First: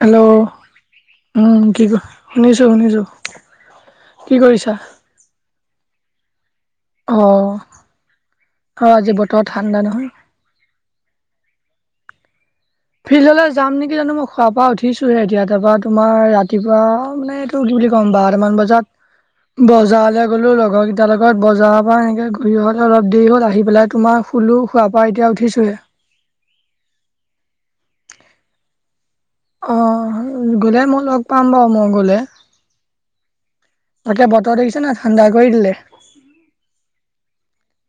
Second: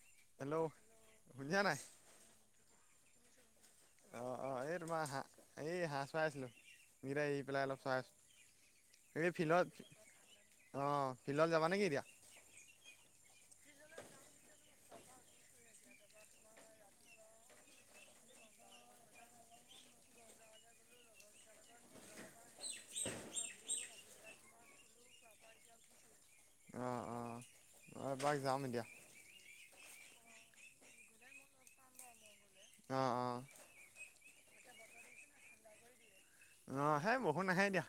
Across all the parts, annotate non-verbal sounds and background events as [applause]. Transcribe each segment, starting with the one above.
Hello শুনিছা উম, নাই কি কয় শুনিছো শুনিছো। অ কি ', অ', কৰিছা এই তোমাৰ হাঁহ চৰাই আছিলো। [unintelligible] অ আহ পেলাই অলপ চাহ অ আজি সেই বতৰ ফিলত। ঠাণ্ডা নহয় অ', ফিল্ডত যাবা নেকি এতিয়া? ফিল্ডলৈ যাম নেকি জানো মই শোৱাৰ পৰা উঠিছোহে এতিয়া তাৰপা তুমাৰ ৰাতিপুৱা মানে কি বুলি ক'ম বাৰমান বজাত বজাৰলে গ'লো লগৰ কেইটাৰ লগত বজাৰৰ পৰা এনেকে ঘূৰি অহলে অলপ দেৰি হ'ল আহি পেলাই তোমাৰ শুলো শোৱাৰ পৰা এতিয়া উঠিছোঁহে। অ', অ'। অ', এপাক যাম এতিয়া। অ', গ'লে মই লগ পাম বাৰু মই গ'লে। অ', অ'। তাকে বতৰ দেকিছা নাই ঠাণ্ডা কৰি দিলে। অ', সেই বৰষুণ নাহে এতিয়া।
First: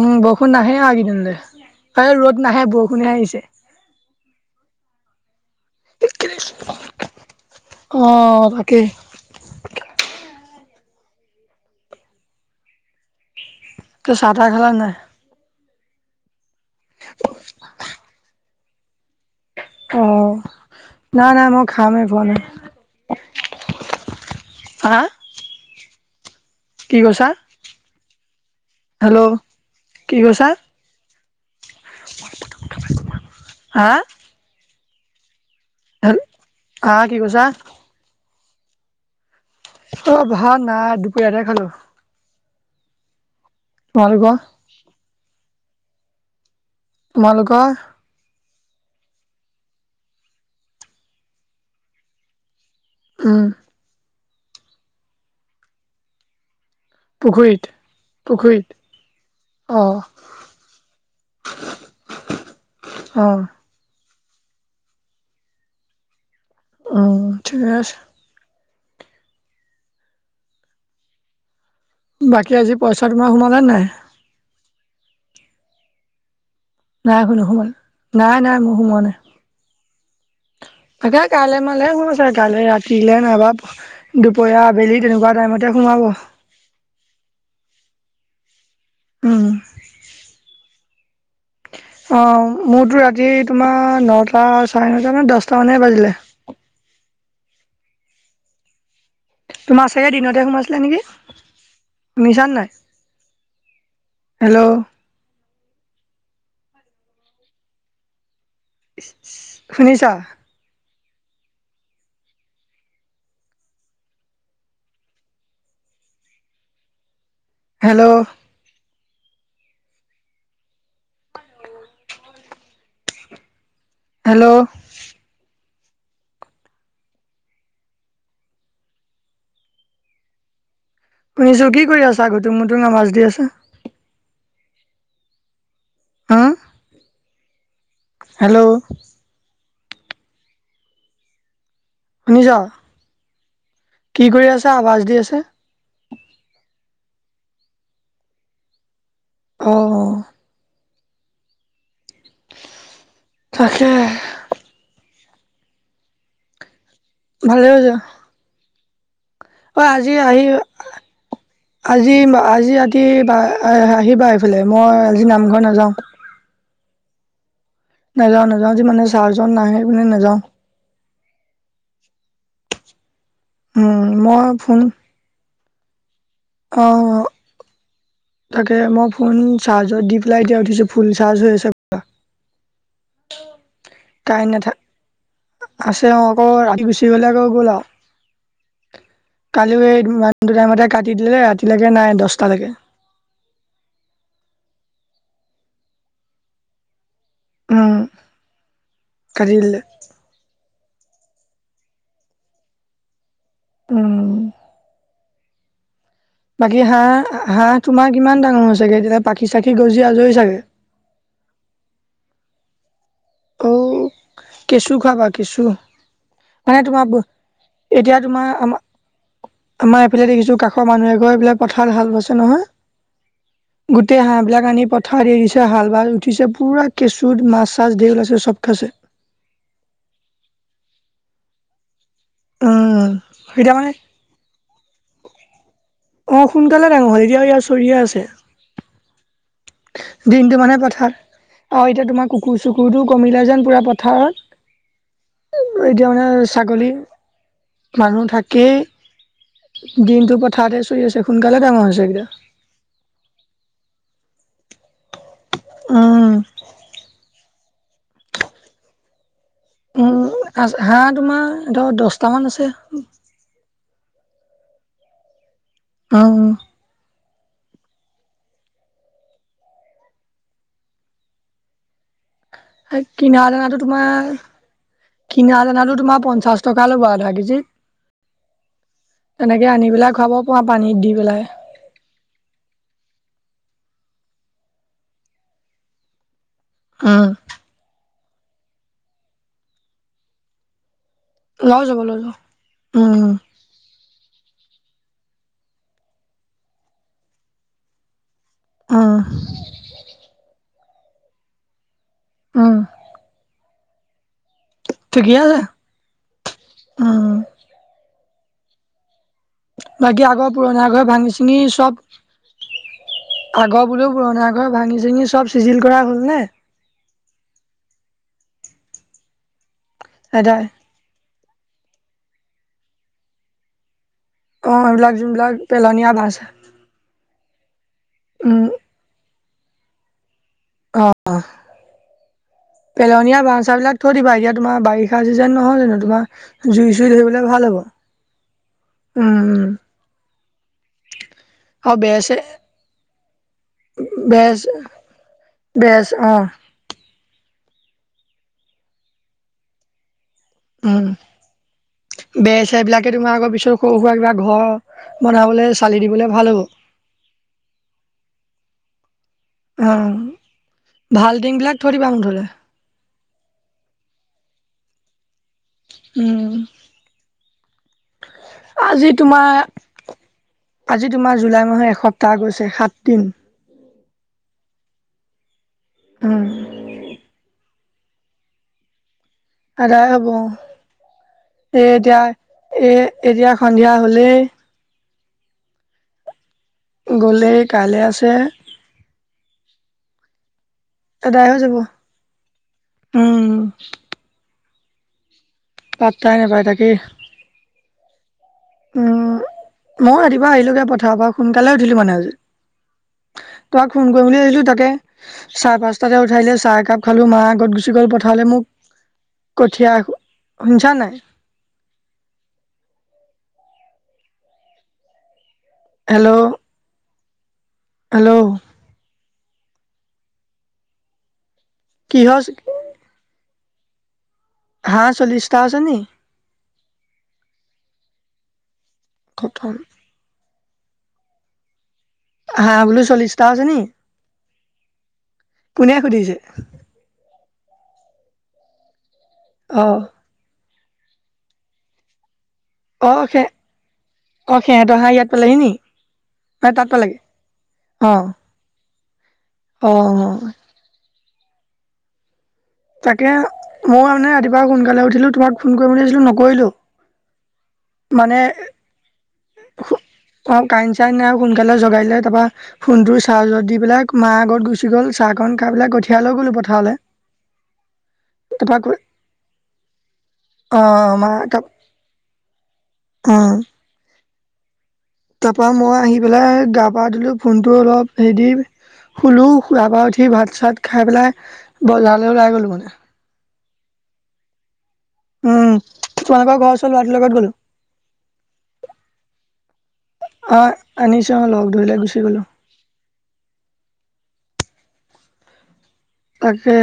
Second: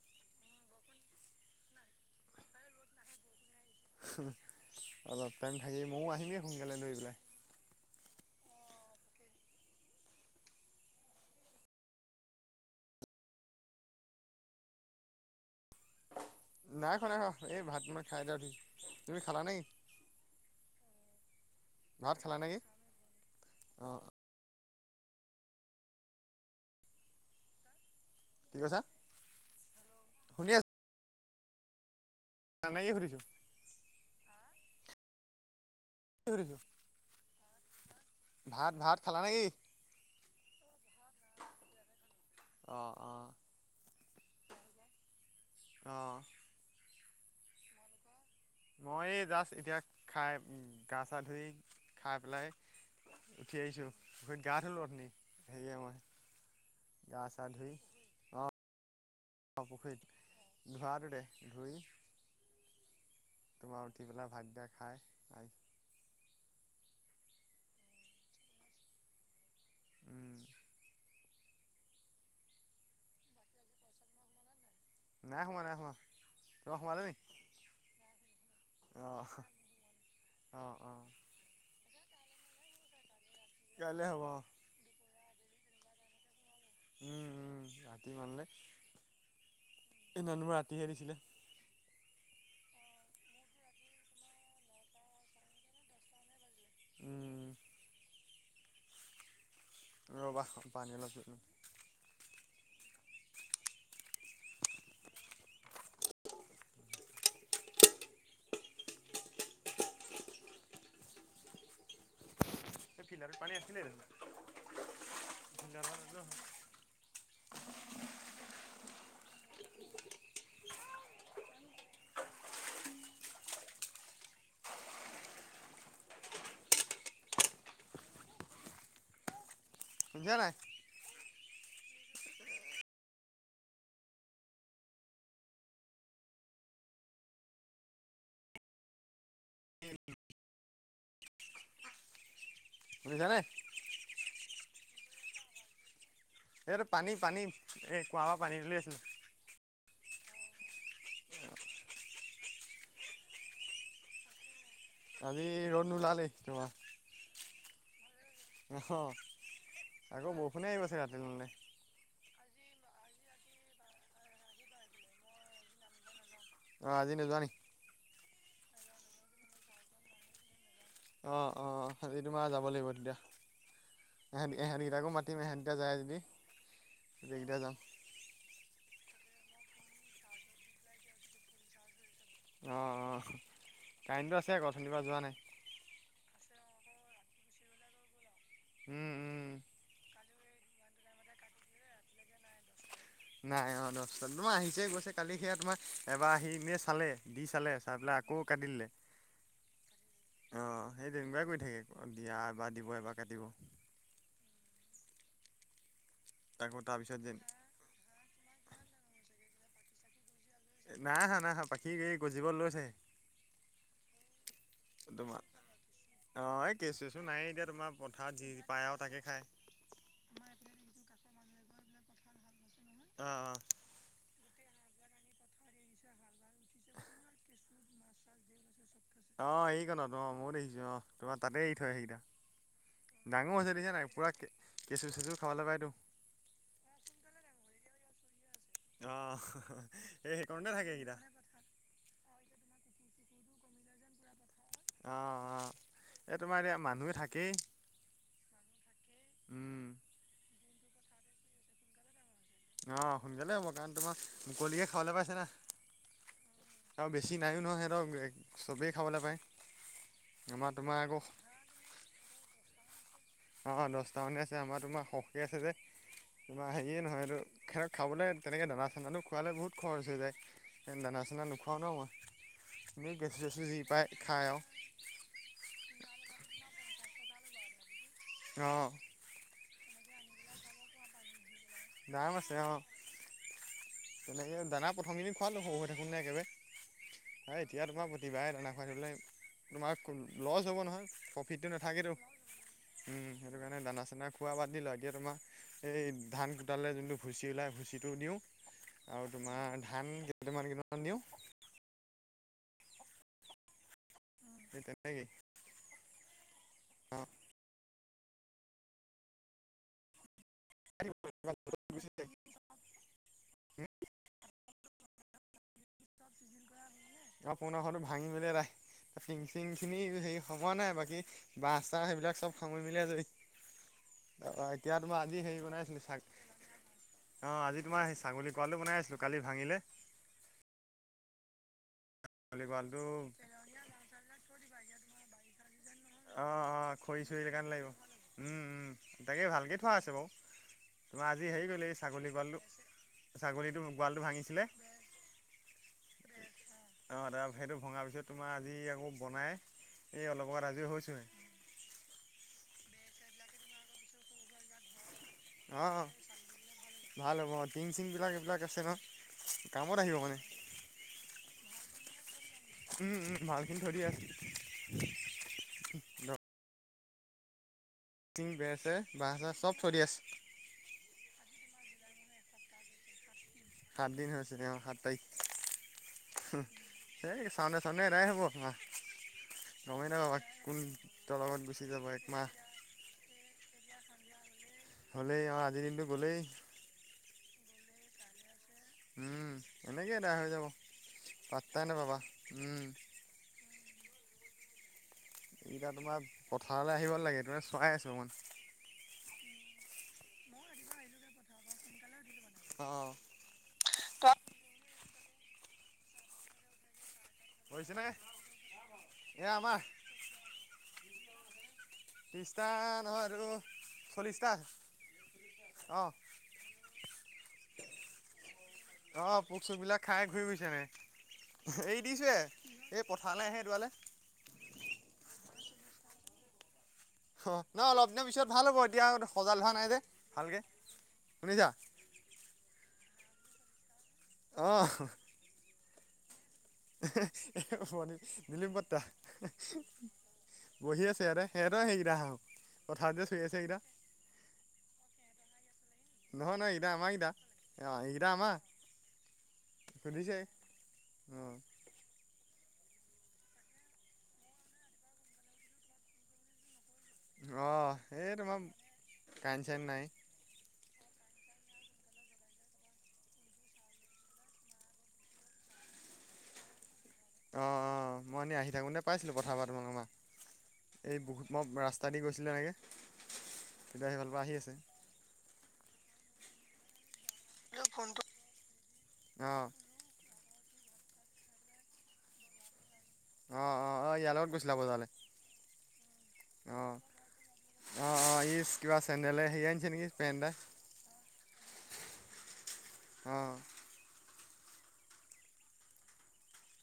উম, বৰষুণ নাহে আৰু কেইদিনলৈ কাইলে ৰ'দ নাহে বৰষুণহে আহিছে। উম, অলপ টাইম থাকি ময়ো আহিমগে সোনকালে দৌৰি পেলাই। অ', তাকে। ত' চাহ তাহ খালা নাই? নাই খোৱা নাই খোৱা এই ভাত [unintelligible] খাই এতিয়া উঠিচো, তুমি খালা নে কি? অ', নাই নাই মই খামে হে [unintelligible] অ'। হা? কি কৈছা? কি কৈছা খালো, কি কৈছা? শুনি [inaudible] [unintelligible] সুধিছো। আ? সুধিছোঁ আ কি কৈছা? ভাত ভাত খালা নে কি? অ', ভাল নাই দুপৰীয়াতে খালো। অ', অ'। তোমালোকৰ? অ'। তোমালোকৰ? মই জাষ্ট এতিয়া খাই গা চা ধুই খাই পেলাই উম, উঠি আহিছো গা ধুলো উঠনি হেৰিয়ে মই। গা চা পুখুৰীত ধুই পুখুৰীত? অ', পুখুৰীত [unintelligible] ধুই অ', তোমাৰ উঠি পেলাই ভাত দিয়া খায়। অ', ঠিকে আছে। উম। বাকী আজি পইচা তোমাৰ সোমালে নাই? নাই সোমোৱা নাই সোমোৱা। তোমাৰ সোমালে নি নাই নোসোমাল নাই নাই মোৰ সোমোৱা নাই। অ' অ', অ'। কাইলৈ মানেহে সোমাব চাগৈ কাইলৈ ৰাতিলৈ নাইবা কাইলৈ হ'ব অ দুপৰীয়া আবেলি তেনেকুৱা টাইমতে সোমাব। উম, উম, ৰাতি মানলে। উম। সেই দিনাখনো ৰাতিহে দিছিলে। অ', মোৰতো ৰাতি তোমাৰ নটা চাৰে নটা নানে দহট মানে বাজিলে। উম। তোমাৰ চাগে ৰ'বা দিনতে সোমাইছিলা পানী নেকি? অলপ লৈ লওঁ শুনিচানে নাই হেল্ল'? শুনিছা? সেই ফিল্টাৰতোত পানী আছিলে দেখোন [unintelligible] হেল্ল'। [inaudible] হেল্ল'। শুনিছানে নাই। শুনিছো কি কৰি আছা ঘুটুং মুুটুং আৱাজ দি আছে। হম? হেল্ল'। শুনিছ? শুনিছ নে? কি কৰি আছা আৱাজ দি আছে। এইটো পানী পানী এই কুঁৱাৰ পৰা পানী তুলি আছিলো। অ'। তাকে। আজি ৰ'দ নোলালে তোমাৰ। ভালে হৈছে। আহ। অ', আজি আহি আজি আজি ৰাতি বা আহিবা এইফালে মই আজি নামঘৰ নাযাওঁ। অ', আজি নোযোৱা নেকি? নাযাওঁ নাযাওঁ আজি মানে ছাৰজন নাহে বোলে নাযাওঁ। অ', অ', অ' আজি তোমাৰ যাব লাগিব তেতিয়া উম মই এহেত ফোন এহেতকিতাকো মাতি মাতিম ইহঁত কেইটা যায় যদি। অ' গোটেইকেইটা যাম তাকে মই ফোন চাৰ্জত দি পেলাই এতিয়া উঠিছো ফুল চাৰ্জ হৈ আছে অ', অ' কাৰেণ্টো আছে আকৈ অথনিৰ কাৰেণ্ট নাথা পৰা যোৱা নাই। আছে অ' আকৌ ৰাতি গুচি গলে আকৌ গ'ল আৰু উম', উম' কালিও এই ইমানটো টাইমতে কাটি দিলে ৰাতিলৈকে নাই দহটালৈকে। নাই অঁ' দহটা তোমাৰ আহিছে গৈছে কালি সেয়া তোমাৰ এবাৰ আহি এনেই চালে দি চালে উম চাই পেলাই আকৌ কাট দিলে। কাটি দিলে অ' সেই তেনেকুৱাই কৰি থাকে দিয়া এবাৰ দিব এবাৰ কাটিব। উম' আকৌ বাকী তাৰপিছত যেন হাঁহ হাঁহ তোমাৰ কিমান ডাঙৰ হৈছেগৈ তেতিয়া পাখি চাখি গজি আজৰি চাগৈ। নাই আহা নাই আহা পাখি এই গজিব লৈছেহে। অ' কেঁচু খাবা কেঁচু। অঁ' এই মানে কেঁচু তোমাৰ চেচু নাই এতিয়া তোমাৰ পথাৰত তোমাৰ যি আমাৰ পায় আৰু তাকে খায় আমাৰ এইফালে দেখিছো কাষৰ মানুহ এঘৰে এইবিলাক পথাৰত হাল বাইছে নহয়। অঁ', অঁ' গোটেই হাঁহবিলাক আনি পথাৰত এৰি দিছে হাল বাই উঠিছে পুৰা কেঁচুত মাছ চাছ ধেৰ ওলাইছে চব খাইছে। অ' সেই কনত অ' ময়ো দেখিছো অ' তোমাৰ তাতে এৰি থই সেইকেইটা উম, ডাঙৰ হৈছে এতিয়া মানে দেখিছা নে নাই পুৰা কেঁচু চেচু খাবলে পায়তো। অঁ' সোনকালে ডাঙৰ হই এতিয়াও ইয়াত চৰিয়ে আছে আহ' এই দিনটো সেইকণতে মানে থাকে পথাৰ সেইকেইটা। আৰু এতিয়া তোমাৰ কুকুৰ চুকুৰটো কমিলে যেন পুৰা পথাৰত অ', অ', এতিয়া মানে এই তোমাৰ এতিয়া ছাগলী মানুহে থাকেই মানুহ থাকেই। উম, দিনটো পথাৰতে চৰি আছে সোনকালে ডাঙৰ হৈছে এইকেইটা অ' সোনকালে হ'ব কাৰণ তোমাৰ মুকলিকে খাবলৈ পাইছে উম, না বেছি নাইও নহয় সিহঁতৰ চবেই খাবলৈ পায়। আমাৰ তোমাৰ উম'হাঁহ আকৌ তোমাৰ ধৰ দহটামান আছে। অ' দহটা মানে আছে আমাৰ তোমাৰ সৰহকে আছে যে উম। তোমাৰ হেৰীয়ে নহয় এইটো সিহঁতক খাবলৈ তেনেকৈ দানা চানাটো খোৱালে বহুত খৰচ হৈ যায় সেই দানা চানা নোখোৱাওঁ ন মই এই কিনা কেঁচু চেছু দানাটো যি তোমাৰ পায় খায় আৰু কিনা দানাতো তোমাৰ পঞ্চাশ টকা ল'ব আধা কেজিত অঁ' এনেকে আনি পেলাই খুৱাব পৰা পানীত দি পেলাই। দাম আছে অঁ' তেনেকৈ দানা প্ৰথমকেদিন খোৱালোঁ সৰু হৈ থাকোতে একেবাৰে উম' হয় এতিয়া তোমাৰ প্ৰতিবাৰে দানা খুৱাই থাকিবলৈ তোমাৰ লছ হ'ব নহয় ফিটটো লৈ যাব নাথাকেতো লৈ যাব উম। সেইটো কাৰণে দানা চানা খোৱা বাদ দিলোঁ এতিয়া তোমাৰ এই ধান সোতালে যোনটো ভুচি ওলায় ভুচিটো দিওঁ উম, আৰু তোমাৰ ধান কেইটামান কেইটামান দিওঁ উম' সেই তেনে ঠিকে আছে উম' বাকী আগৰ পুৰণা ঘৰ ভাঙি চিঙি চব আগৰ বোলেও পুৰণা ঘৰ ভাঙি চাঙি চব চিজিল কৰা হল নে? অ' পুৰণা ঘৰটো ভাঙিমেলি আদাই টিং চিং খিনি হেৰি এটাই সামৰা নাই বাকী বাঁহ চাহ সেইবিলাক চব সামৰি মেলি আজৰি। তাৰপা অ এতিয়া এইবিলাক তোমাৰ আজি যোনবিলাক হেৰি বনাই আছিলো পেলনীয়া বাছ চা অ আজি তোমাৰ স ছাগলী উম কঁৱালো বনাই আছিলো কালি ভাঙিলে অঁ ছাগলী গঁৰালটো পেলনীয়া বা্ছ বিলাক থৈ দিবা এতিয়া তোমাৰ বাৰিষা চিজন নহয় জানো অঁ তোমাৰ অঁ জুই চুই খৰি চৰি ধৰিবলে সেইকাৰণে ভাল হ'ব লাগিব, উম উম তাকে ভালকে থোৱা আছে বাৰ তোমাৰ আজি হেৰি কৰিলে এই আৰু বেৰ ছাগলী চেৰ গোৱালটো ছাগলীটো গোৱালটো ভাঙিছিলে বেছ অ অঁ দাদা সেইটো ভঙাৰ পিছত তোমাৰ আজি আকৌ বনাই এই অলপ আত আজিও হৈছোঁহে বেচ এইবিলাকে তোমাৰ আগৌ পিছত সৰু সুৰা কিবা ঘৰ বনাবলৈ অঁ চালি অঁ দিবলৈ ভাল হ'ব ভাল হ'ব টিং চিং বিলাক এইবিলাক আছে ন কামত আহিব অঁ মানে। ভালটিংবিলাক ধৰিবা মুঠলে উম উম ভালখিনি ধৰি আছো উম িং বোৰ আজি বছোৰ তোমাৰ চব চলি আছে আজি তোমাৰ জুলাই মাহৰ এসপ্তাহ গৈছে সাত দিন সাত দিন হৈছে তেওঁ অ সাত তাৰিখ উম সেইয় চাউনে চাউনে এৰাই হ'ব আপোনাৰ আদায় গমেই হব নাপাবা কোন তল লগত এই গুচি যাব এতিয়া একমাহ এ এতিয়া সন্ধিয়া হলেই হ'লেই আৰু আজিৰ দিনটো গ'লেই গ'লেই কাইলৈ আছে উম এনেকে বেয়া হৈ যাব সদায় হৈ যাব পাত্তাই নাপাবা উম উম এইকয়া তোমাৰ পাত্তাই নাপায় তাকেই পথাৰলৈ আহিব লাগে তোমে চোৱাই আছো অকমান উ ময়ো ৰাতিপুৱা আহিলোগৈ পথাৰৰ পৰা সোনকালে উঠিলো মানে আজি অ তোাক ফোন কৰিম বুলি ভাবিলো তাকে চাৰে পাঁচটাতে উঠাই দে চাহ একাপ খালোঁ মা আগত বুজিছে গুচি নে গ'ল পঠাৰলৈ মোক এয়া আমাৰ কঠীয়া শুনিছা নাই ত্ৰিশটা নহয় আৰু চল্লিশটা অ হেল্ল' হেল্ল' অঁ পোক চোকবিলাক খাই ঘূৰি গৈছেনেে এইৰি কি দিছোঁৱে হল এই পথাৰ নাই আহে এইডোৱালৈ হা চল্লিশটা আছেনি অ নহ অলপ দিনৰ পিছত ভাল হ'ব এতিয়া সজাোৱা খতম নাই যে ভালকে শুনিছা হাগলো চল্লছটা আছে নি অহ কোনে সুধিছে ম নলিম পটটা অ বহি আছেৰে হে ৰ সেইকেইটা হক অঁ খে অঁ সেহঁতৰ হাঁ ইয়াত পালহি নি নহয় নাই নহয় তাত সদা আমাৰ পালেগে সদা অ সিদ আমা অ সুধিছে অ তাকে ময়ো মানে ৰাতিপুৱা সোনকালে উঠিলোঁ তোমাক ফোন কৰি বুলি ভিছিলোঁ নকৰিলোঁ অঁ এই তোমই ক চন নাই অ কাইইন চাইনাই সোনকালে জগাই লে তাৰপৰা ফোনটোৰ চাৰ্জত দি পেলাই মাৰ আগত গুচি গ'ল চাহকণ কাহ পেলাই কঠিয়াই লৈ গ'লোঁ পথাৰলৈ অঁ অঁ মই এনেই আহি থাকোঁতে পাইছিলোঁ পথাাবৰা তোমাক অ আোমাৰ এই মা বহুত ত মই ৰাস্তা দি গৈছিলো এনেকে অ তেতিয়া সেইফালৰ পৰা আহি আছে তাৰ পৰাা মই আহি পেলাই গা পা ধিলো ফোনটো অলপ হেৰি দি শুলোঁ অ', শপ পৰা উঠি ভাত চাত খাই পেলাই বজাৰলৈ ওলাই গ'লোঁ মানে অ অ অ ইয়াৰ লগত গৈছিলা ব তাললে উম তোমালোকৰ ঘৰওচৰৰ লৰাটোৰ লগত গ'ল অ অ ই কিবা চেণ্ডেল হে আনিছে নেকি পেণ্ এ অ আনিছোঁ অ লগ ধৰিলে গুচি গ'লোঁ অঁ তাকে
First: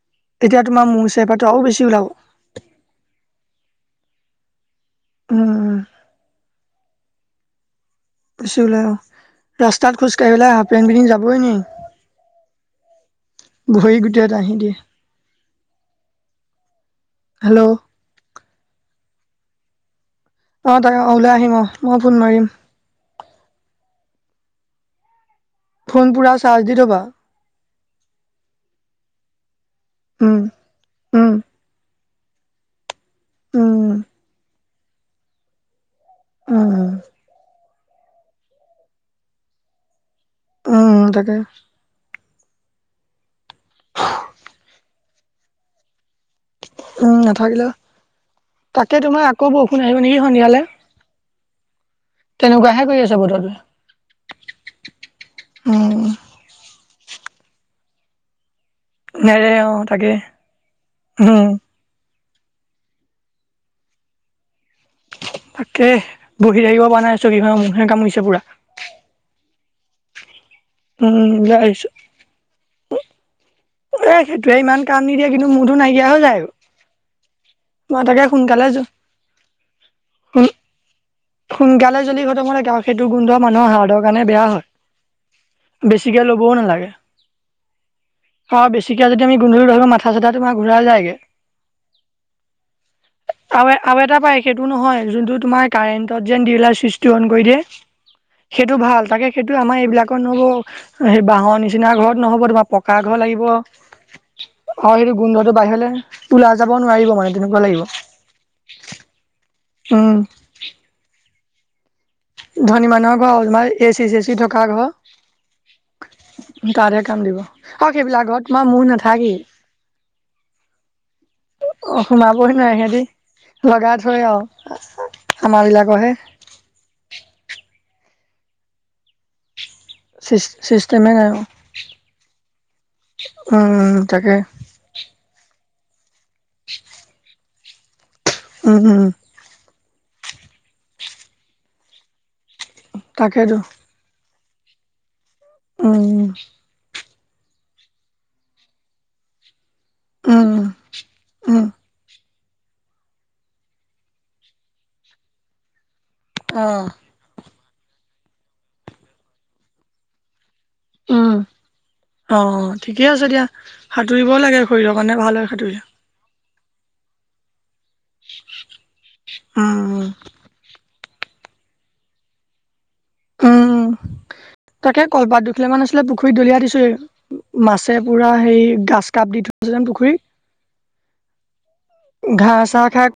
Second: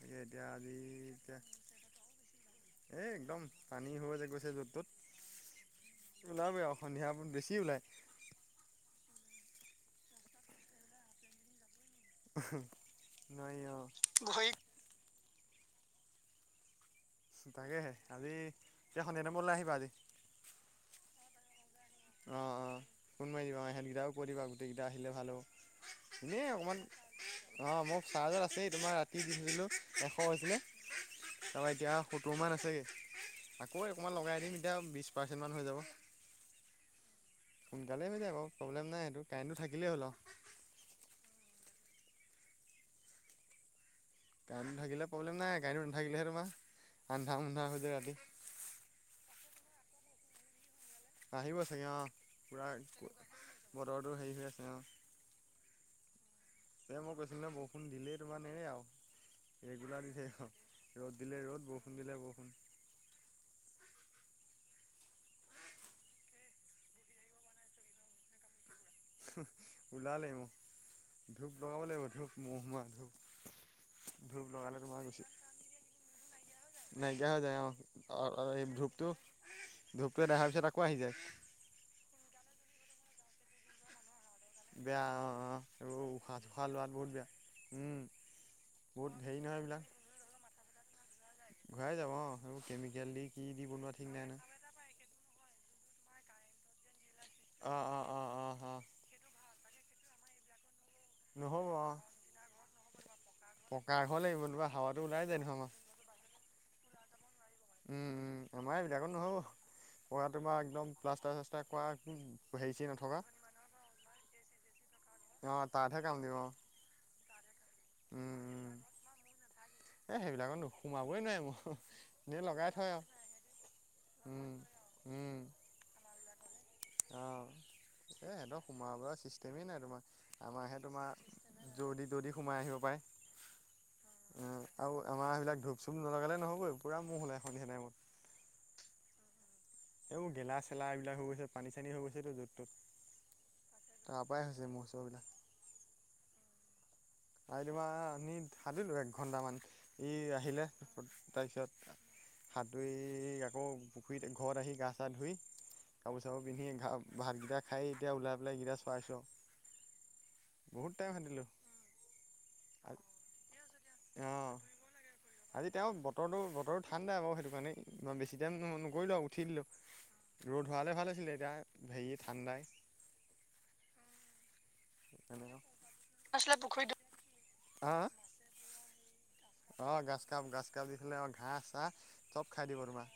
তাকে এতিয়া তেতিয়া আজি তোমাৰোৰ চেপাটো আৰু বেছিওলাব এ একদম পানী হৈ গৈছে য'ত তত উম উম ওলাবই আৰু সন্ধিয়া ব বেছি ওলায় গুছি বোললে অ ৰাস্তাত খোজ কঢ়িবাই হাফেন বিদিন যাবই নি নোৱাৰি অ', ভৰি গোটেই দাঁহি দিয়ে হেল্ল' তাকেহে আজি এতিয়া স এ নমৰলৈ আহিবা আজি অ তাকে অ ওলাই আহিম অ মই ফোন অঁ মাৰিম অঁ ফোন মাৰিবা অ ইহঁতকেইটাও ক দিবা গোটেইকেইটা আহিলে ভাল ফোন হ'ব পুৰা এনে চাৰ্জ দি অকমান থবা অ মোৰ চাৰ্জত আছে তোমাৰ ৰাতি দি থুছিলো এশ উম হৈছিলে উম তাৰপৰা এতিয়া সত্তৰ মান আছেগে উম আকৌ অকণমান লগাই দিমেকি এতিয়া বিশছ পাৰ্চেণ্টমান হৈ যাব অ সোনকালেই মিল আক প্ৰব্লেম নাই সটো কাৰেণ্টো থাকিলেই হ'ল আৰু উম ত তাকে [inaudible] গড়ীটো থিলে প্ৰব্লে নাইাডীটো নাথিলে তমাৰ উম নাথাকিলে তাকে তোমাৰ আকৌ বৰষুণ আহিব নেকি সন্ধিয়ালে আহিব চাগে অ পুৰা তেনেকুৱাহে কৰি আছে বতৰটোৱে বতৰটো হেৰি হৈ আছে অ [unintelligible] এ মই কৈছিলো নে বৰষুণ দিলেই তোৰ এ নেৰে আৰু অ ৰেগুলাৰ তাকে দি থ অ ৰ'দ দিলে উম ৰ'দ বৰষুণ দিলে বৰষুণ তাকে বহি থাকিব পৰা নাই চ কি মখনে কাম কৰিছে পুৰা ওলালাগ ম উম ধূপ ওলাই লগাব আহিছো লাগিব ধূপ মহহোমা ধপ এ সেইটোৱে ইমান কাম নিদিয়ে কিন্তু মোৰতো নাইকিয়া হৈ যায় আৰু নাইকিয়া হৈ যায় অ মই তাকে সোনকালে এই ধূপটো ধূপটো সোন দেখাৰ পিছত আকৌ আহি যায় সোনকালে জ্বি ঘটবাব লাগে সেই গোন্ধ মানুৰ সাহাৰ দক কাৰণে বেয়া বেয়া অ হয় এইবোৰ বেছিকে উশাহ ল'বও চোশাহ লোৱাত নালাগে বহুত বেয়া উম অ বেছিক বহুত যদি আমি হেৰি নহয় গধলি এইবিলাক ধৰিা মাথা চা তোমাৰ ঘৰাইায়গে ঘূৰাই যাব অ সেইবোৰ কেমিকেল দি কি দি বনোৱা ঠিক নাই ন সটো ভাল তে সেইটো অ অ অ অ অ আমাৰ এইবিলাকত নহ'ব সেই বাঁহৰ নহ'ব অ নিচিনা ঘৰত নহ'ব তোমাৰ পকা ঘৰ লাগিব অ পকা ঘৰ লাগিব তোমাৰ হাৱাটো সেইটো ওলাই যায় গোন্ধটো নহয় আমাৰ বাহিৰলৈ তোৰলা যাব নোৱাৰিব মানে তেনেকুৱা লাগিব আমাৰে বিলাকত নহয় উম পঢ় তোমাৰ একদম প্লাষ্টাৰ চাষ্টাৰ কৰা হেৰি ধনী চেৰি মানুহৰ নথকা ঘৰ তোমাৰ এ চি চে চি থকা ঘৰ অ তাতহে কাম দিব অ তাতহে কাম দিব আৰু সেইবিলাকৰত তোমাৰ মহ নাথাকি এ সেইবিলাকত নোসোমাবই নোৱি মোৰ অ এনেই সোমাবই নোৱাৰে লগাই থয় আৰু সিহঁতি লগাই থয় উম আৰু উম আমাৰাবিলাকৰহে অ এ সিহঁতৰ সোমাব চিষ্টেমেই নাই তোমাৰ আমাৰাহে চিষ্টেমে নাই আৰু। তোমাৰ যদি যদি সোমাই আহিব উম উম তাকে পাৰে আৰু আমাৰ সবিলাক ধূপ চুপ নলগালে নহবই পুৰা ম মহ হল এখন সিনোইমত উম উম এইবোৰ গেলা চেলা এইবিলাক হৈ গৈছে পানী চানী হৈ গৈছেতটো য'ত তাকেতো ত'ত তাৰ পৰাৰাই হৈছে মোৰ ওৰবিলাক উম। আই তোমাৰ সাতোঁৰিলো এক ঘন্টামান। ই উম আহিলে উম তাৰপিছত সাঁতুৰি আকৌ পুখুৰীত ঘৰত আহি গা চা ধুই কাপোৰ চাপোৰ অ পিন্ধি ঘা ভাতকেইটা খাই এতিয়া ওলাই পেলাই এইকেইটা চৰাইছোঁ আৰু বহুত টাইম উম সাতুৰিলোঁ। অ', অ', ঠিকে আছে দিয়া সাঁতুৰিবও অঁ লাগে শৰীৰৰ কাৰণে ভাল হয় আজি সাঁতুৰিলে। তেওঁ বতৰটো বতৰ ঠাণ্ডাই আৰুৌ সেইটো কাৰণে। মই বেছি টাইম নকৰিলো উঠি দিলোঁ উম ৰ'দ হোৱালে ভাল আছিলে এতিয়া হেৰি ঠাণ্ডাই। উম, তাকে কলপাত মানে দুখিলা মান আছিলে পুখুৰীত দলিয়াই দিছো। অ মাছে পুৰা হেৰি গ্ৰাছ কাপ দি থৈছে যেন অ', পুখুৰীত গ্ৰাছ কাপ গ্ৰাজ কাপ দি থ'লে অ' ঘাঁহ চাহ চব ঘাঁহ খাই চাহ দিব তোমাৰ।